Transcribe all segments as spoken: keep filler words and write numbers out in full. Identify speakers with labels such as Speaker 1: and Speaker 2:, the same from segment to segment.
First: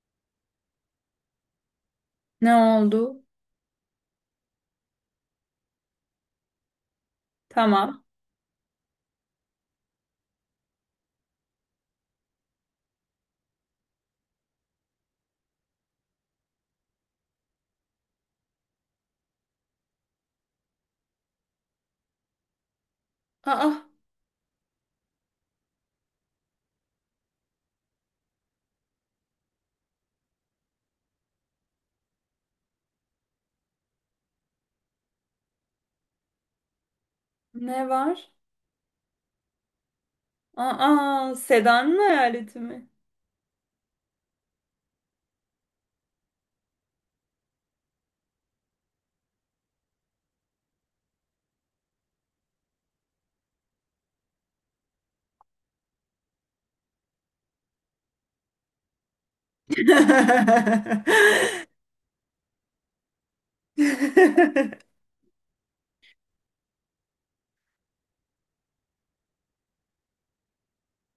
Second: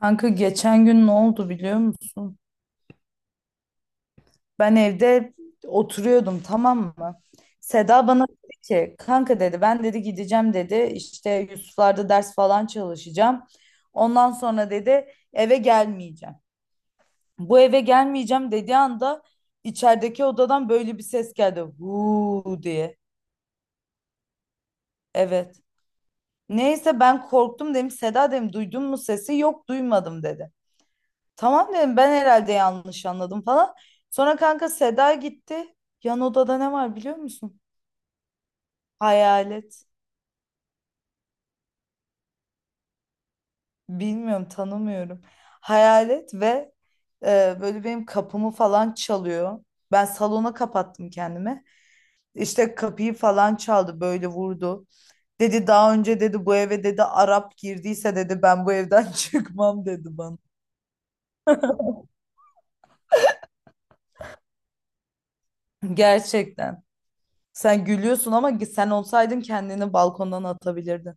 Speaker 1: Kanka geçen gün ne oldu biliyor musun?
Speaker 2: Ne oldu?
Speaker 1: Ben evde oturuyordum, tamam mı?
Speaker 2: Tamam.
Speaker 1: Seda bana dedi ki kanka dedi ben dedi gideceğim dedi işte Yusuflar'da ders falan çalışacağım. Ondan sonra dedi eve gelmeyeceğim. Bu eve gelmeyeceğim dediği anda içerideki odadan böyle bir ses geldi. Huu diye.
Speaker 2: Aa,
Speaker 1: Evet. Neyse ben korktum, dedim. Seda, dedim, duydun mu sesi? Yok duymadım dedi. Tamam dedim, ben herhalde yanlış anladım falan. Sonra kanka Seda gitti. Yan odada ne var biliyor musun?
Speaker 2: ne var?
Speaker 1: Hayalet.
Speaker 2: Aa, Seda'nın hayaleti mi?
Speaker 1: Bilmiyorum, tanımıyorum. Hayalet ve e, böyle benim kapımı falan çalıyor. Ben salona kapattım kendimi. İşte kapıyı falan çaldı, böyle vurdu. Dedi daha önce dedi bu eve dedi Arap girdiyse dedi ben bu evden çıkmam dedi bana. Gerçekten. Sen gülüyorsun ama sen olsaydın kendini balkondan atabilirdin.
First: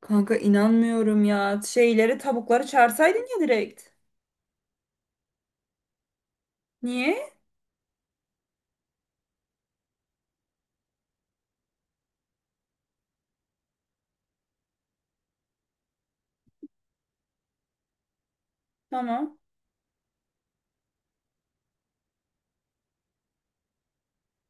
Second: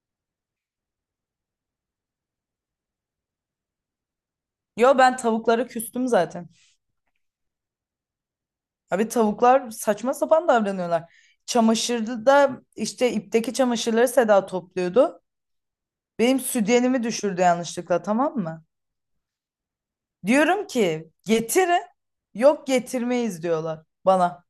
Speaker 2: Kanka inanmıyorum ya. Şeyleri, tavukları çağırsaydın ya direkt.
Speaker 1: Yo, ben tavuklara küstüm zaten.
Speaker 2: Niye?
Speaker 1: Abi tavuklar saçma sapan davranıyorlar. Çamaşırda işte ipteki çamaşırları Seda topluyordu. Benim sütyenimi düşürdü yanlışlıkla, tamam mı?
Speaker 2: Tamam.
Speaker 1: Diyorum ki getirin. Yok, getirmeyiz diyorlar bana.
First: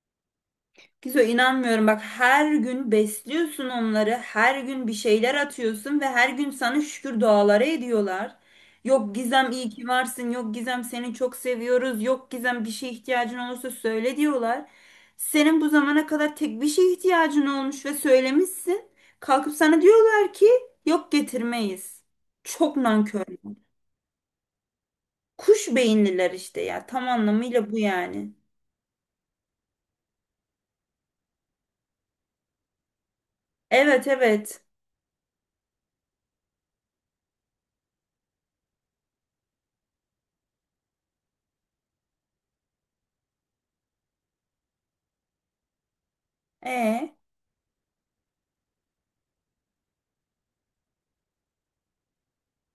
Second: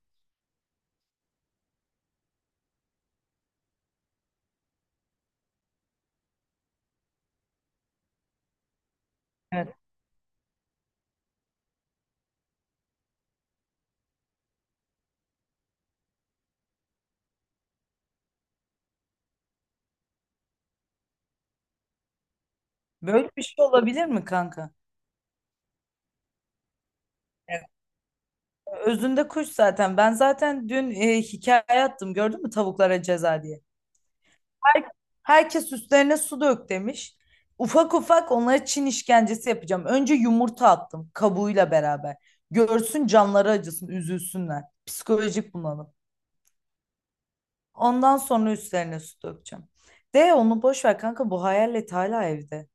Speaker 2: Gizo inanmıyorum bak, her gün besliyorsun onları, her gün bir şeyler atıyorsun ve her gün sana şükür duaları ediyorlar. Yok Gizem iyi
Speaker 1: Evet.
Speaker 2: ki varsın, yok Gizem seni çok seviyoruz, yok Gizem bir şeye ihtiyacın olursa söyle diyorlar. Senin bu zamana kadar tek bir şeye ihtiyacın olmuş ve söylemişsin. Kalkıp sana diyorlar ki yok getirmeyiz. Çok
Speaker 1: Böyle bir
Speaker 2: nankörler.
Speaker 1: şey olabilir mi kanka?
Speaker 2: Kuş beyinliler işte ya, tam
Speaker 1: Evet.
Speaker 2: anlamıyla bu yani.
Speaker 1: Özünde kuş zaten. Ben zaten dün e, hikaye attım, gördün mü, tavuklara ceza diye.
Speaker 2: Evet, evet.
Speaker 1: Her- Herkes üstlerine su dök demiş. Ufak ufak onlara Çin işkencesi yapacağım. Önce yumurta attım kabuğuyla beraber. Görsün, canları acısın, üzülsünler. Psikolojik bunalım.
Speaker 2: E.
Speaker 1: Ondan sonra üstlerine su dökeceğim. De onu boş ver kanka, bu hayalet hala evde.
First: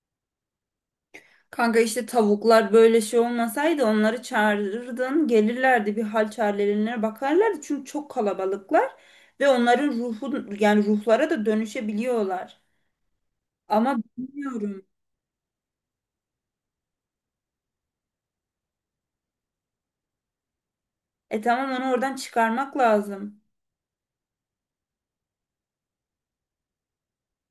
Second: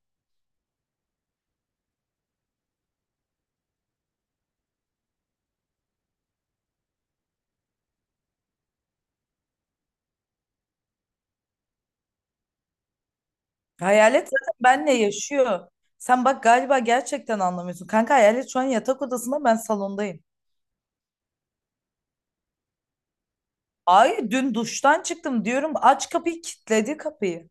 Speaker 2: Kanka işte tavuklar böyle şey olmasaydı onları çağırırdın, gelirlerdi, bir hal çarelerine bakarlardı, çünkü çok kalabalıklar ve onların ruhu, yani ruhlara da dönüşebiliyorlar. Ama
Speaker 1: Hayalet zaten
Speaker 2: bilmiyorum.
Speaker 1: benle yaşıyor. Sen bak, galiba gerçekten anlamıyorsun. Kanka hayalet şu an yatak odasında, ben salondayım.
Speaker 2: E tamam, onu oradan çıkarmak lazım.
Speaker 1: Ay dün duştan çıktım diyorum, aç kapıyı, kilitledi kapıyı.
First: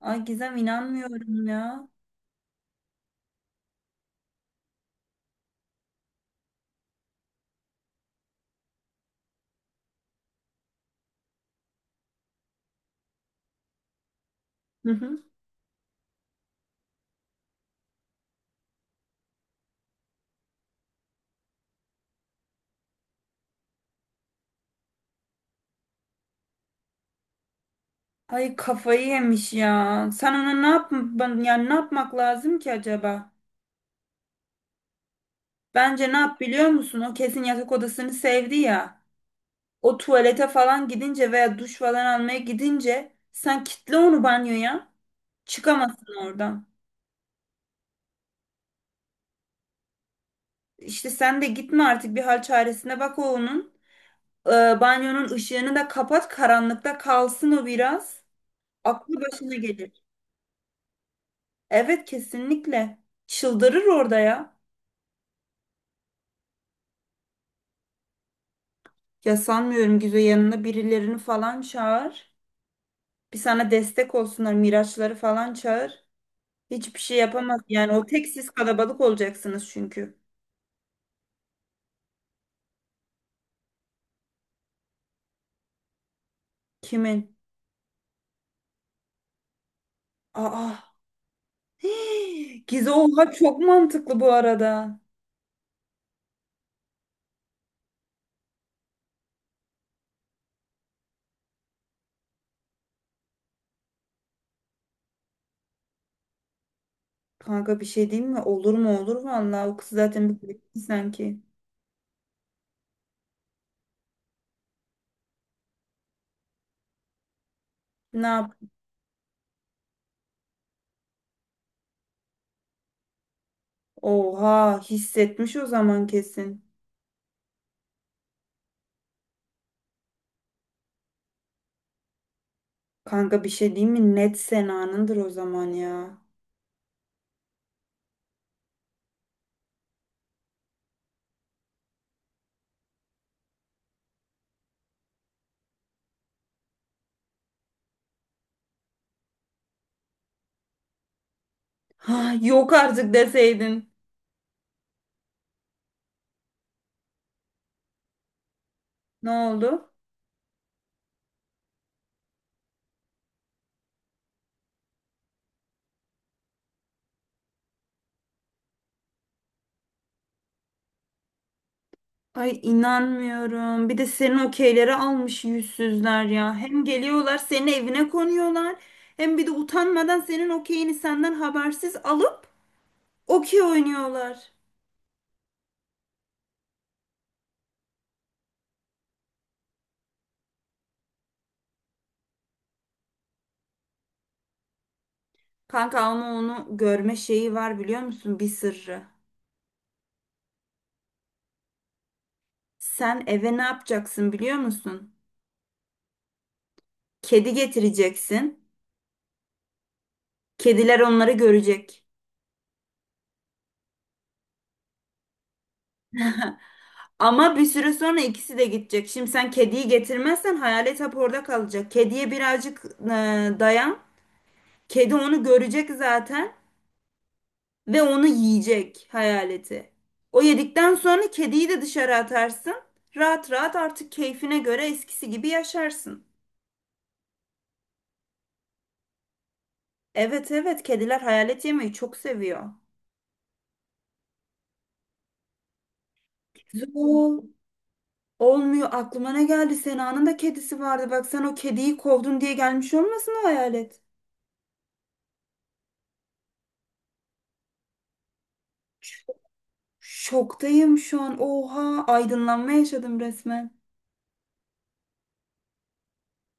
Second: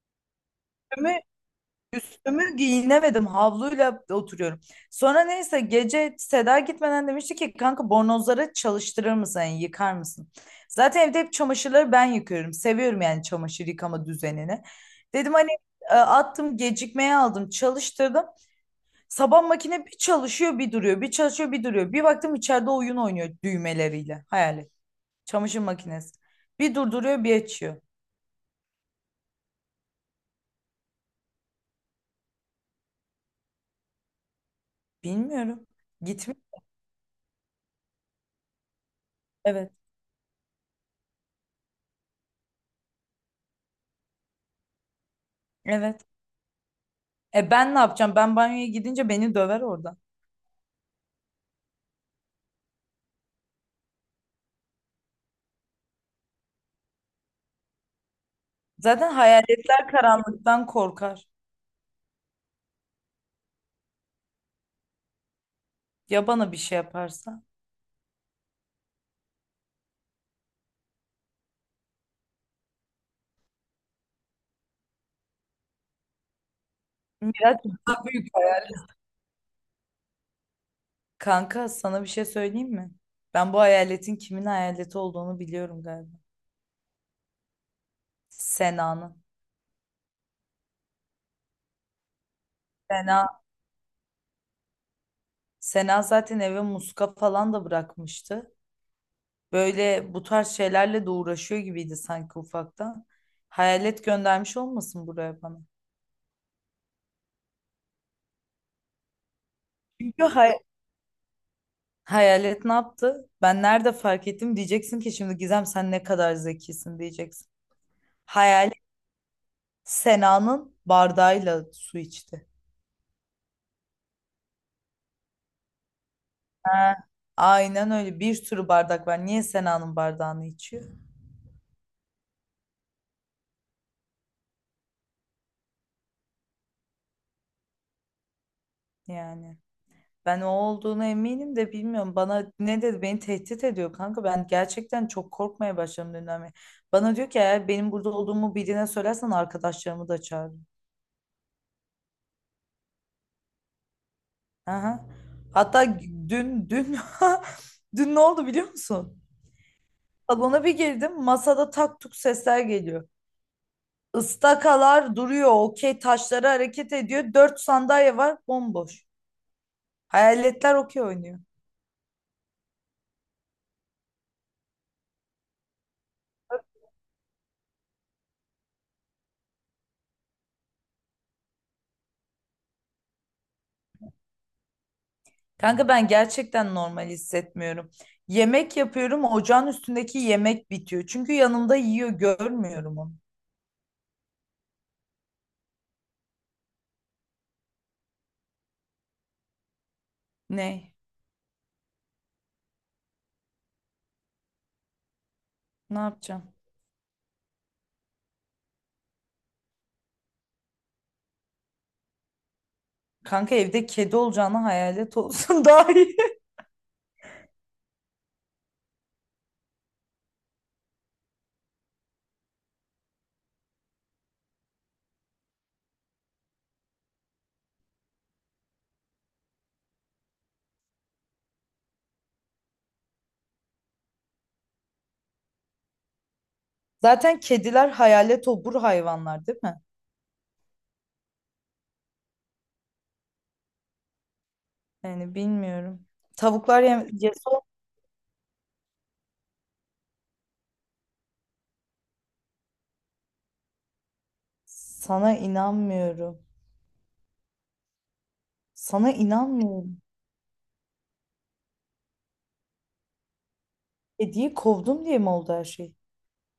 Speaker 2: Ay Gizem, inanmıyorum ya.
Speaker 1: Üstümü giyinemedim. Havluyla oturuyorum. Sonra neyse gece Seda gitmeden demişti ki kanka bornozları çalıştırır mısın? Yani yıkar mısın? Zaten evde hep çamaşırları ben yıkıyorum. Seviyorum yani çamaşır yıkama düzenini.
Speaker 2: Hı hı.
Speaker 1: Dedim hani e, attım gecikmeye, aldım çalıştırdım. Sabah makine bir çalışıyor bir duruyor. Bir çalışıyor bir duruyor. Bir baktım içeride oyun oynuyor düğmeleriyle. Hayal et. Çamaşır makinesi. Bir durduruyor bir açıyor.
Speaker 2: Ay kafayı yemiş ya. Sen ona ne yap ben- yani ne yapmak lazım ki acaba?
Speaker 1: Bilmiyorum.
Speaker 2: Bence ne yap
Speaker 1: Gitmiyor.
Speaker 2: biliyor musun? O kesin yatak odasını sevdi ya.
Speaker 1: Evet.
Speaker 2: O tuvalete falan gidince veya duş falan almaya gidince sen kitle onu banyoya.
Speaker 1: Evet.
Speaker 2: Çıkamazsın oradan.
Speaker 1: E ben ne yapacağım? Ben banyoya gidince beni döver orada.
Speaker 2: İşte sen de gitme artık, bir hal çaresine bak o onun. Ee, Banyonun ışığını da kapat, karanlıkta kalsın o biraz.
Speaker 1: Zaten
Speaker 2: Aklı başına
Speaker 1: hayaletler
Speaker 2: gelir.
Speaker 1: karanlıktan korkar.
Speaker 2: Evet, kesinlikle. Çıldırır orada ya.
Speaker 1: Ya bana bir şey yaparsa?
Speaker 2: Ya sanmıyorum Gizo, yanına birilerini falan çağır. Bir sana destek olsunlar, Miraçları falan çağır. Hiçbir şey
Speaker 1: Miraç
Speaker 2: yapamaz yani
Speaker 1: daha
Speaker 2: o
Speaker 1: büyük
Speaker 2: tek, siz
Speaker 1: hayal.
Speaker 2: kalabalık olacaksınız çünkü.
Speaker 1: Kanka sana bir şey söyleyeyim mi? Ben bu hayaletin kimin hayaleti olduğunu biliyorum galiba.
Speaker 2: Kimin?
Speaker 1: Sena'nın.
Speaker 2: Aa. Gize
Speaker 1: Sena,
Speaker 2: oha, çok mantıklı bu arada.
Speaker 1: Sena zaten eve muska falan da bırakmıştı. Böyle bu tarz şeylerle de uğraşıyor gibiydi sanki ufaktan. Hayalet göndermiş olmasın buraya bana.
Speaker 2: Kanka bir şey diyeyim mi? Olur mu, olur vallahi, o kız
Speaker 1: Çünkü
Speaker 2: zaten bir bitti sanki.
Speaker 1: hayalet ne yaptı? Ben nerede fark ettim diyeceksin ki, şimdi Gizem sen ne kadar zekisin diyeceksin.
Speaker 2: Ne yap?
Speaker 1: Hayalet Sena'nın bardağıyla su içti.
Speaker 2: Oha, hissetmiş o zaman kesin.
Speaker 1: Ha, aynen öyle, bir sürü bardak var. Niye Sena'nın bardağını içiyor?
Speaker 2: Kanka bir şey diyeyim mi? Net Sena'nındır o zaman ya.
Speaker 1: Yani ben o olduğunu eminim de bilmiyorum. Bana ne dedi? Beni tehdit ediyor kanka. Ben gerçekten çok korkmaya başladım dünden beri. Bana diyor ki eğer benim burada olduğumu birine söylersen arkadaşlarımı da çağırırım.
Speaker 2: Ha, yok artık deseydin.
Speaker 1: Aha. Hatta dün dün dün ne oldu biliyor musun?
Speaker 2: Ne oldu?
Speaker 1: Salona bir girdim. Masada tak tuk sesler geliyor. Istakalar duruyor. Okey taşları hareket ediyor. Dört sandalye var bomboş. Hayaletler okey oynuyor.
Speaker 2: Ay inanmıyorum. Bir de senin okeyleri almış yüzsüzler ya. Hem geliyorlar senin evine konuyorlar. Hem bir de utanmadan senin okeyini senden habersiz alıp okey oynuyorlar.
Speaker 1: Kanka ben gerçekten normal hissetmiyorum. Yemek yapıyorum. Ocağın üstündeki yemek bitiyor. Çünkü yanımda yiyor. Görmüyorum onu.
Speaker 2: Kanka ama onu görme şeyi var biliyor musun? Bir sırrı.
Speaker 1: Ne?
Speaker 2: Sen eve ne yapacaksın biliyor musun?
Speaker 1: Ne yapacağım?
Speaker 2: Kedi getireceksin. Kediler onları görecek.
Speaker 1: Kanka evde kedi olacağına hayalet olsun daha iyi.
Speaker 2: Ama bir süre sonra ikisi de gidecek. Şimdi sen kediyi getirmezsen hayalet hep orada kalacak. Kediye birazcık e, dayan. Kedi onu görecek zaten ve onu yiyecek hayaleti. O yedikten sonra kediyi de dışarı atarsın. Rahat rahat artık keyfine göre eskisi gibi yaşarsın.
Speaker 1: Zaten kediler hayalet obur hayvanlar değil mi?
Speaker 2: Evet, evet, kediler hayalet yemeyi çok seviyor.
Speaker 1: Yani bilmiyorum. Tavuklar yem
Speaker 2: Zul
Speaker 1: yese
Speaker 2: olmuyor, aklıma ne geldi, Sena'nın da kedisi vardı bak, sen o kediyi kovdun diye gelmiş olmasın o hayalet.
Speaker 1: sana inanmıyorum. Sana
Speaker 2: Ş-
Speaker 1: inanmıyorum.
Speaker 2: Şoktayım şu an, oha, aydınlanma yaşadım resmen.
Speaker 1: Kediyi kovdum diye mi oldu her şey?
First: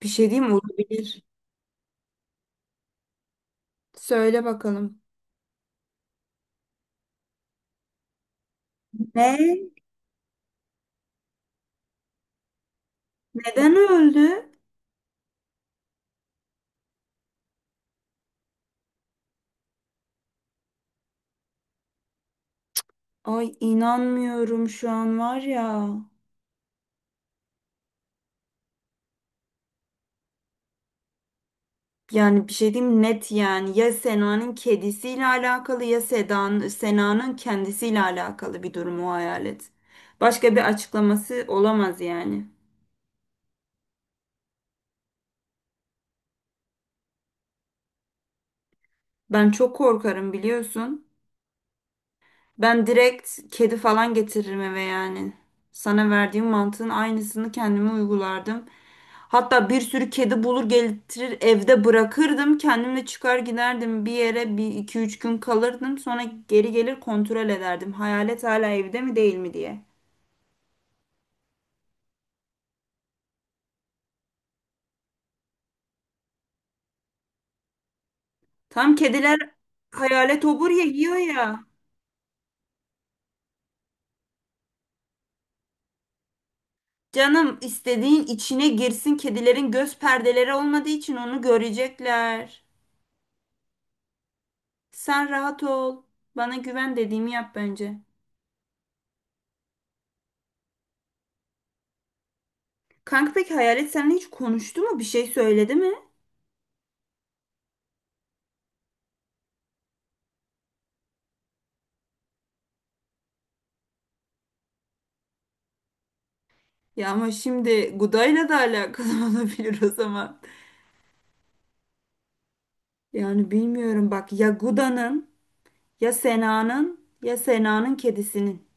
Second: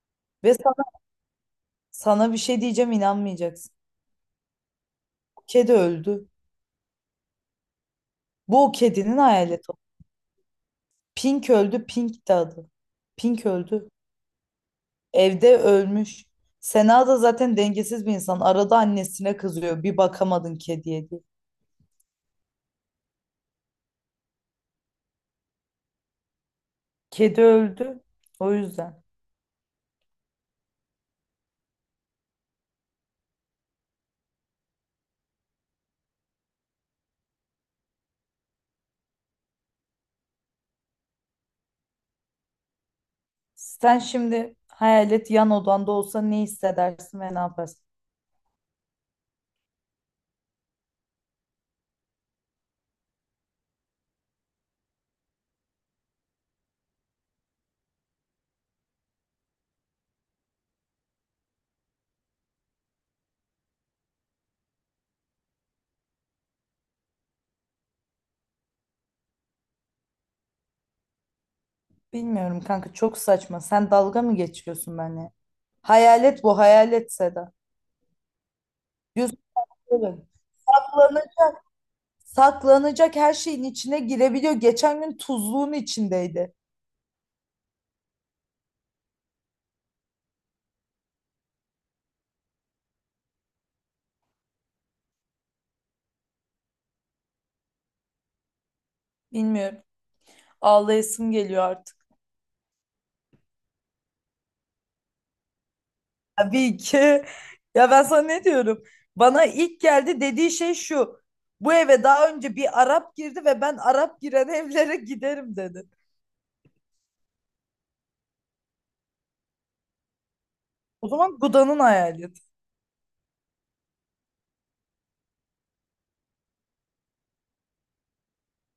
Speaker 2: Bir şey diyeyim mi?
Speaker 1: Ve sana,
Speaker 2: Olabilir.
Speaker 1: sana bir şey diyeceğim, inanmayacaksın.
Speaker 2: Söyle bakalım.
Speaker 1: Bu kedi öldü. Bu o kedinin
Speaker 2: Ne?
Speaker 1: hayaleti. Pink öldü. Pink de adı. Pink
Speaker 2: Neden
Speaker 1: öldü.
Speaker 2: öldü?
Speaker 1: Evde ölmüş. Sena da zaten dengesiz bir insan. Arada annesine kızıyor, bir bakamadın kediye diye.
Speaker 2: Ay inanmıyorum şu an var ya.
Speaker 1: Kedi öldü. O yüzden.
Speaker 2: Yani bir şey diyeyim, net yani, ya Sena'nın kedisiyle alakalı ya Sedan, Sena'nın kendisiyle alakalı bir durum o hayalet. Başka bir açıklaması olamaz yani.
Speaker 1: Sen şimdi hayalet yan odanda olsa ne hissedersin ve ne yaparsın?
Speaker 2: Ben çok korkarım biliyorsun. Ben direkt kedi falan getiririm eve yani. Sana verdiğim mantığın aynısını kendime uygulardım. Hatta bir sürü kedi bulur getirir evde bırakırdım. Kendimle çıkar giderdim bir yere, bir iki üç gün kalırdım. Sonra geri gelir kontrol ederdim. Hayalet hala evde mi değil mi diye.
Speaker 1: Bilmiyorum kanka, çok saçma. Sen dalga mı geçiyorsun benimle? Hayalet bu, hayalet Seda.
Speaker 2: Tam kediler
Speaker 1: Gözüm böyle.
Speaker 2: hayalet obur ya, yiyor
Speaker 1: Saklanı-
Speaker 2: ya.
Speaker 1: Saklanacak her şeyin içine girebiliyor. Geçen gün tuzluğun içindeydi.
Speaker 2: Canım, istediğin içine girsin, kedilerin göz perdeleri olmadığı için onu görecekler. Sen rahat ol. Bana güven, dediğimi yap bence.
Speaker 1: Bilmiyorum. Ağlayasım geliyor artık.
Speaker 2: Kanka peki hayalet seninle hiç konuştu mu? Bir şey söyledi mi?
Speaker 1: Tabii ki. Ya ben sana ne diyorum? Bana ilk geldi dediği şey şu. Bu eve daha önce bir Arap girdi ve ben Arap giren evlere giderim dedi.
Speaker 2: Ya ama şimdi Guda'yla da alakalı olabilir o zaman.
Speaker 1: O zaman Guda'nın hayaleti.
Speaker 2: Yani bilmiyorum bak, ya Guda'nın ya Sena'nın ya Sena'nın kedisinin.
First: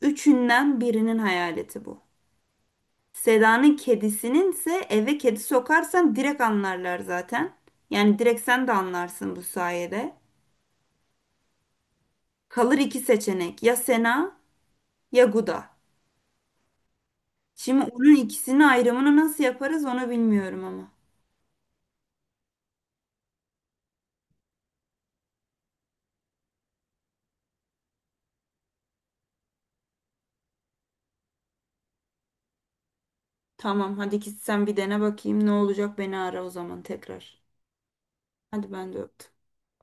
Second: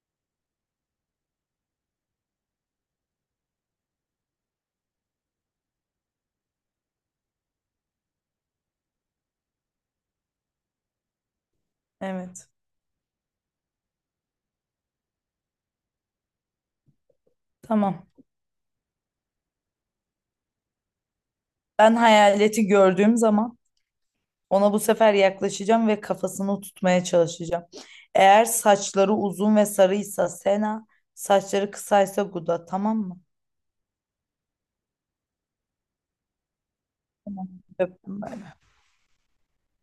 Speaker 2: Üçünden birinin hayaleti bu. Seda'nın kedisinin ise eve kedi sokarsan direkt anlarlar zaten. Yani direkt sen de anlarsın bu sayede.
Speaker 1: Evet.
Speaker 2: Kalır iki seçenek, ya Sena ya Guda. Şimdi
Speaker 1: Tamam.
Speaker 2: onun ikisini ayrımını nasıl yaparız onu bilmiyorum ama.
Speaker 1: Ben hayaleti gördüğüm zaman ona bu sefer yaklaşacağım ve kafasını tutmaya çalışacağım. Eğer saçları uzun ve sarıysa Sena, saçları kısaysa Guda, tamam mı?
Speaker 2: Tamam, hadi git sen bir dene bakayım ne olacak, beni ara o zaman tekrar.
Speaker 1: Öptüm.
Speaker 2: Hadi ben de öptüm.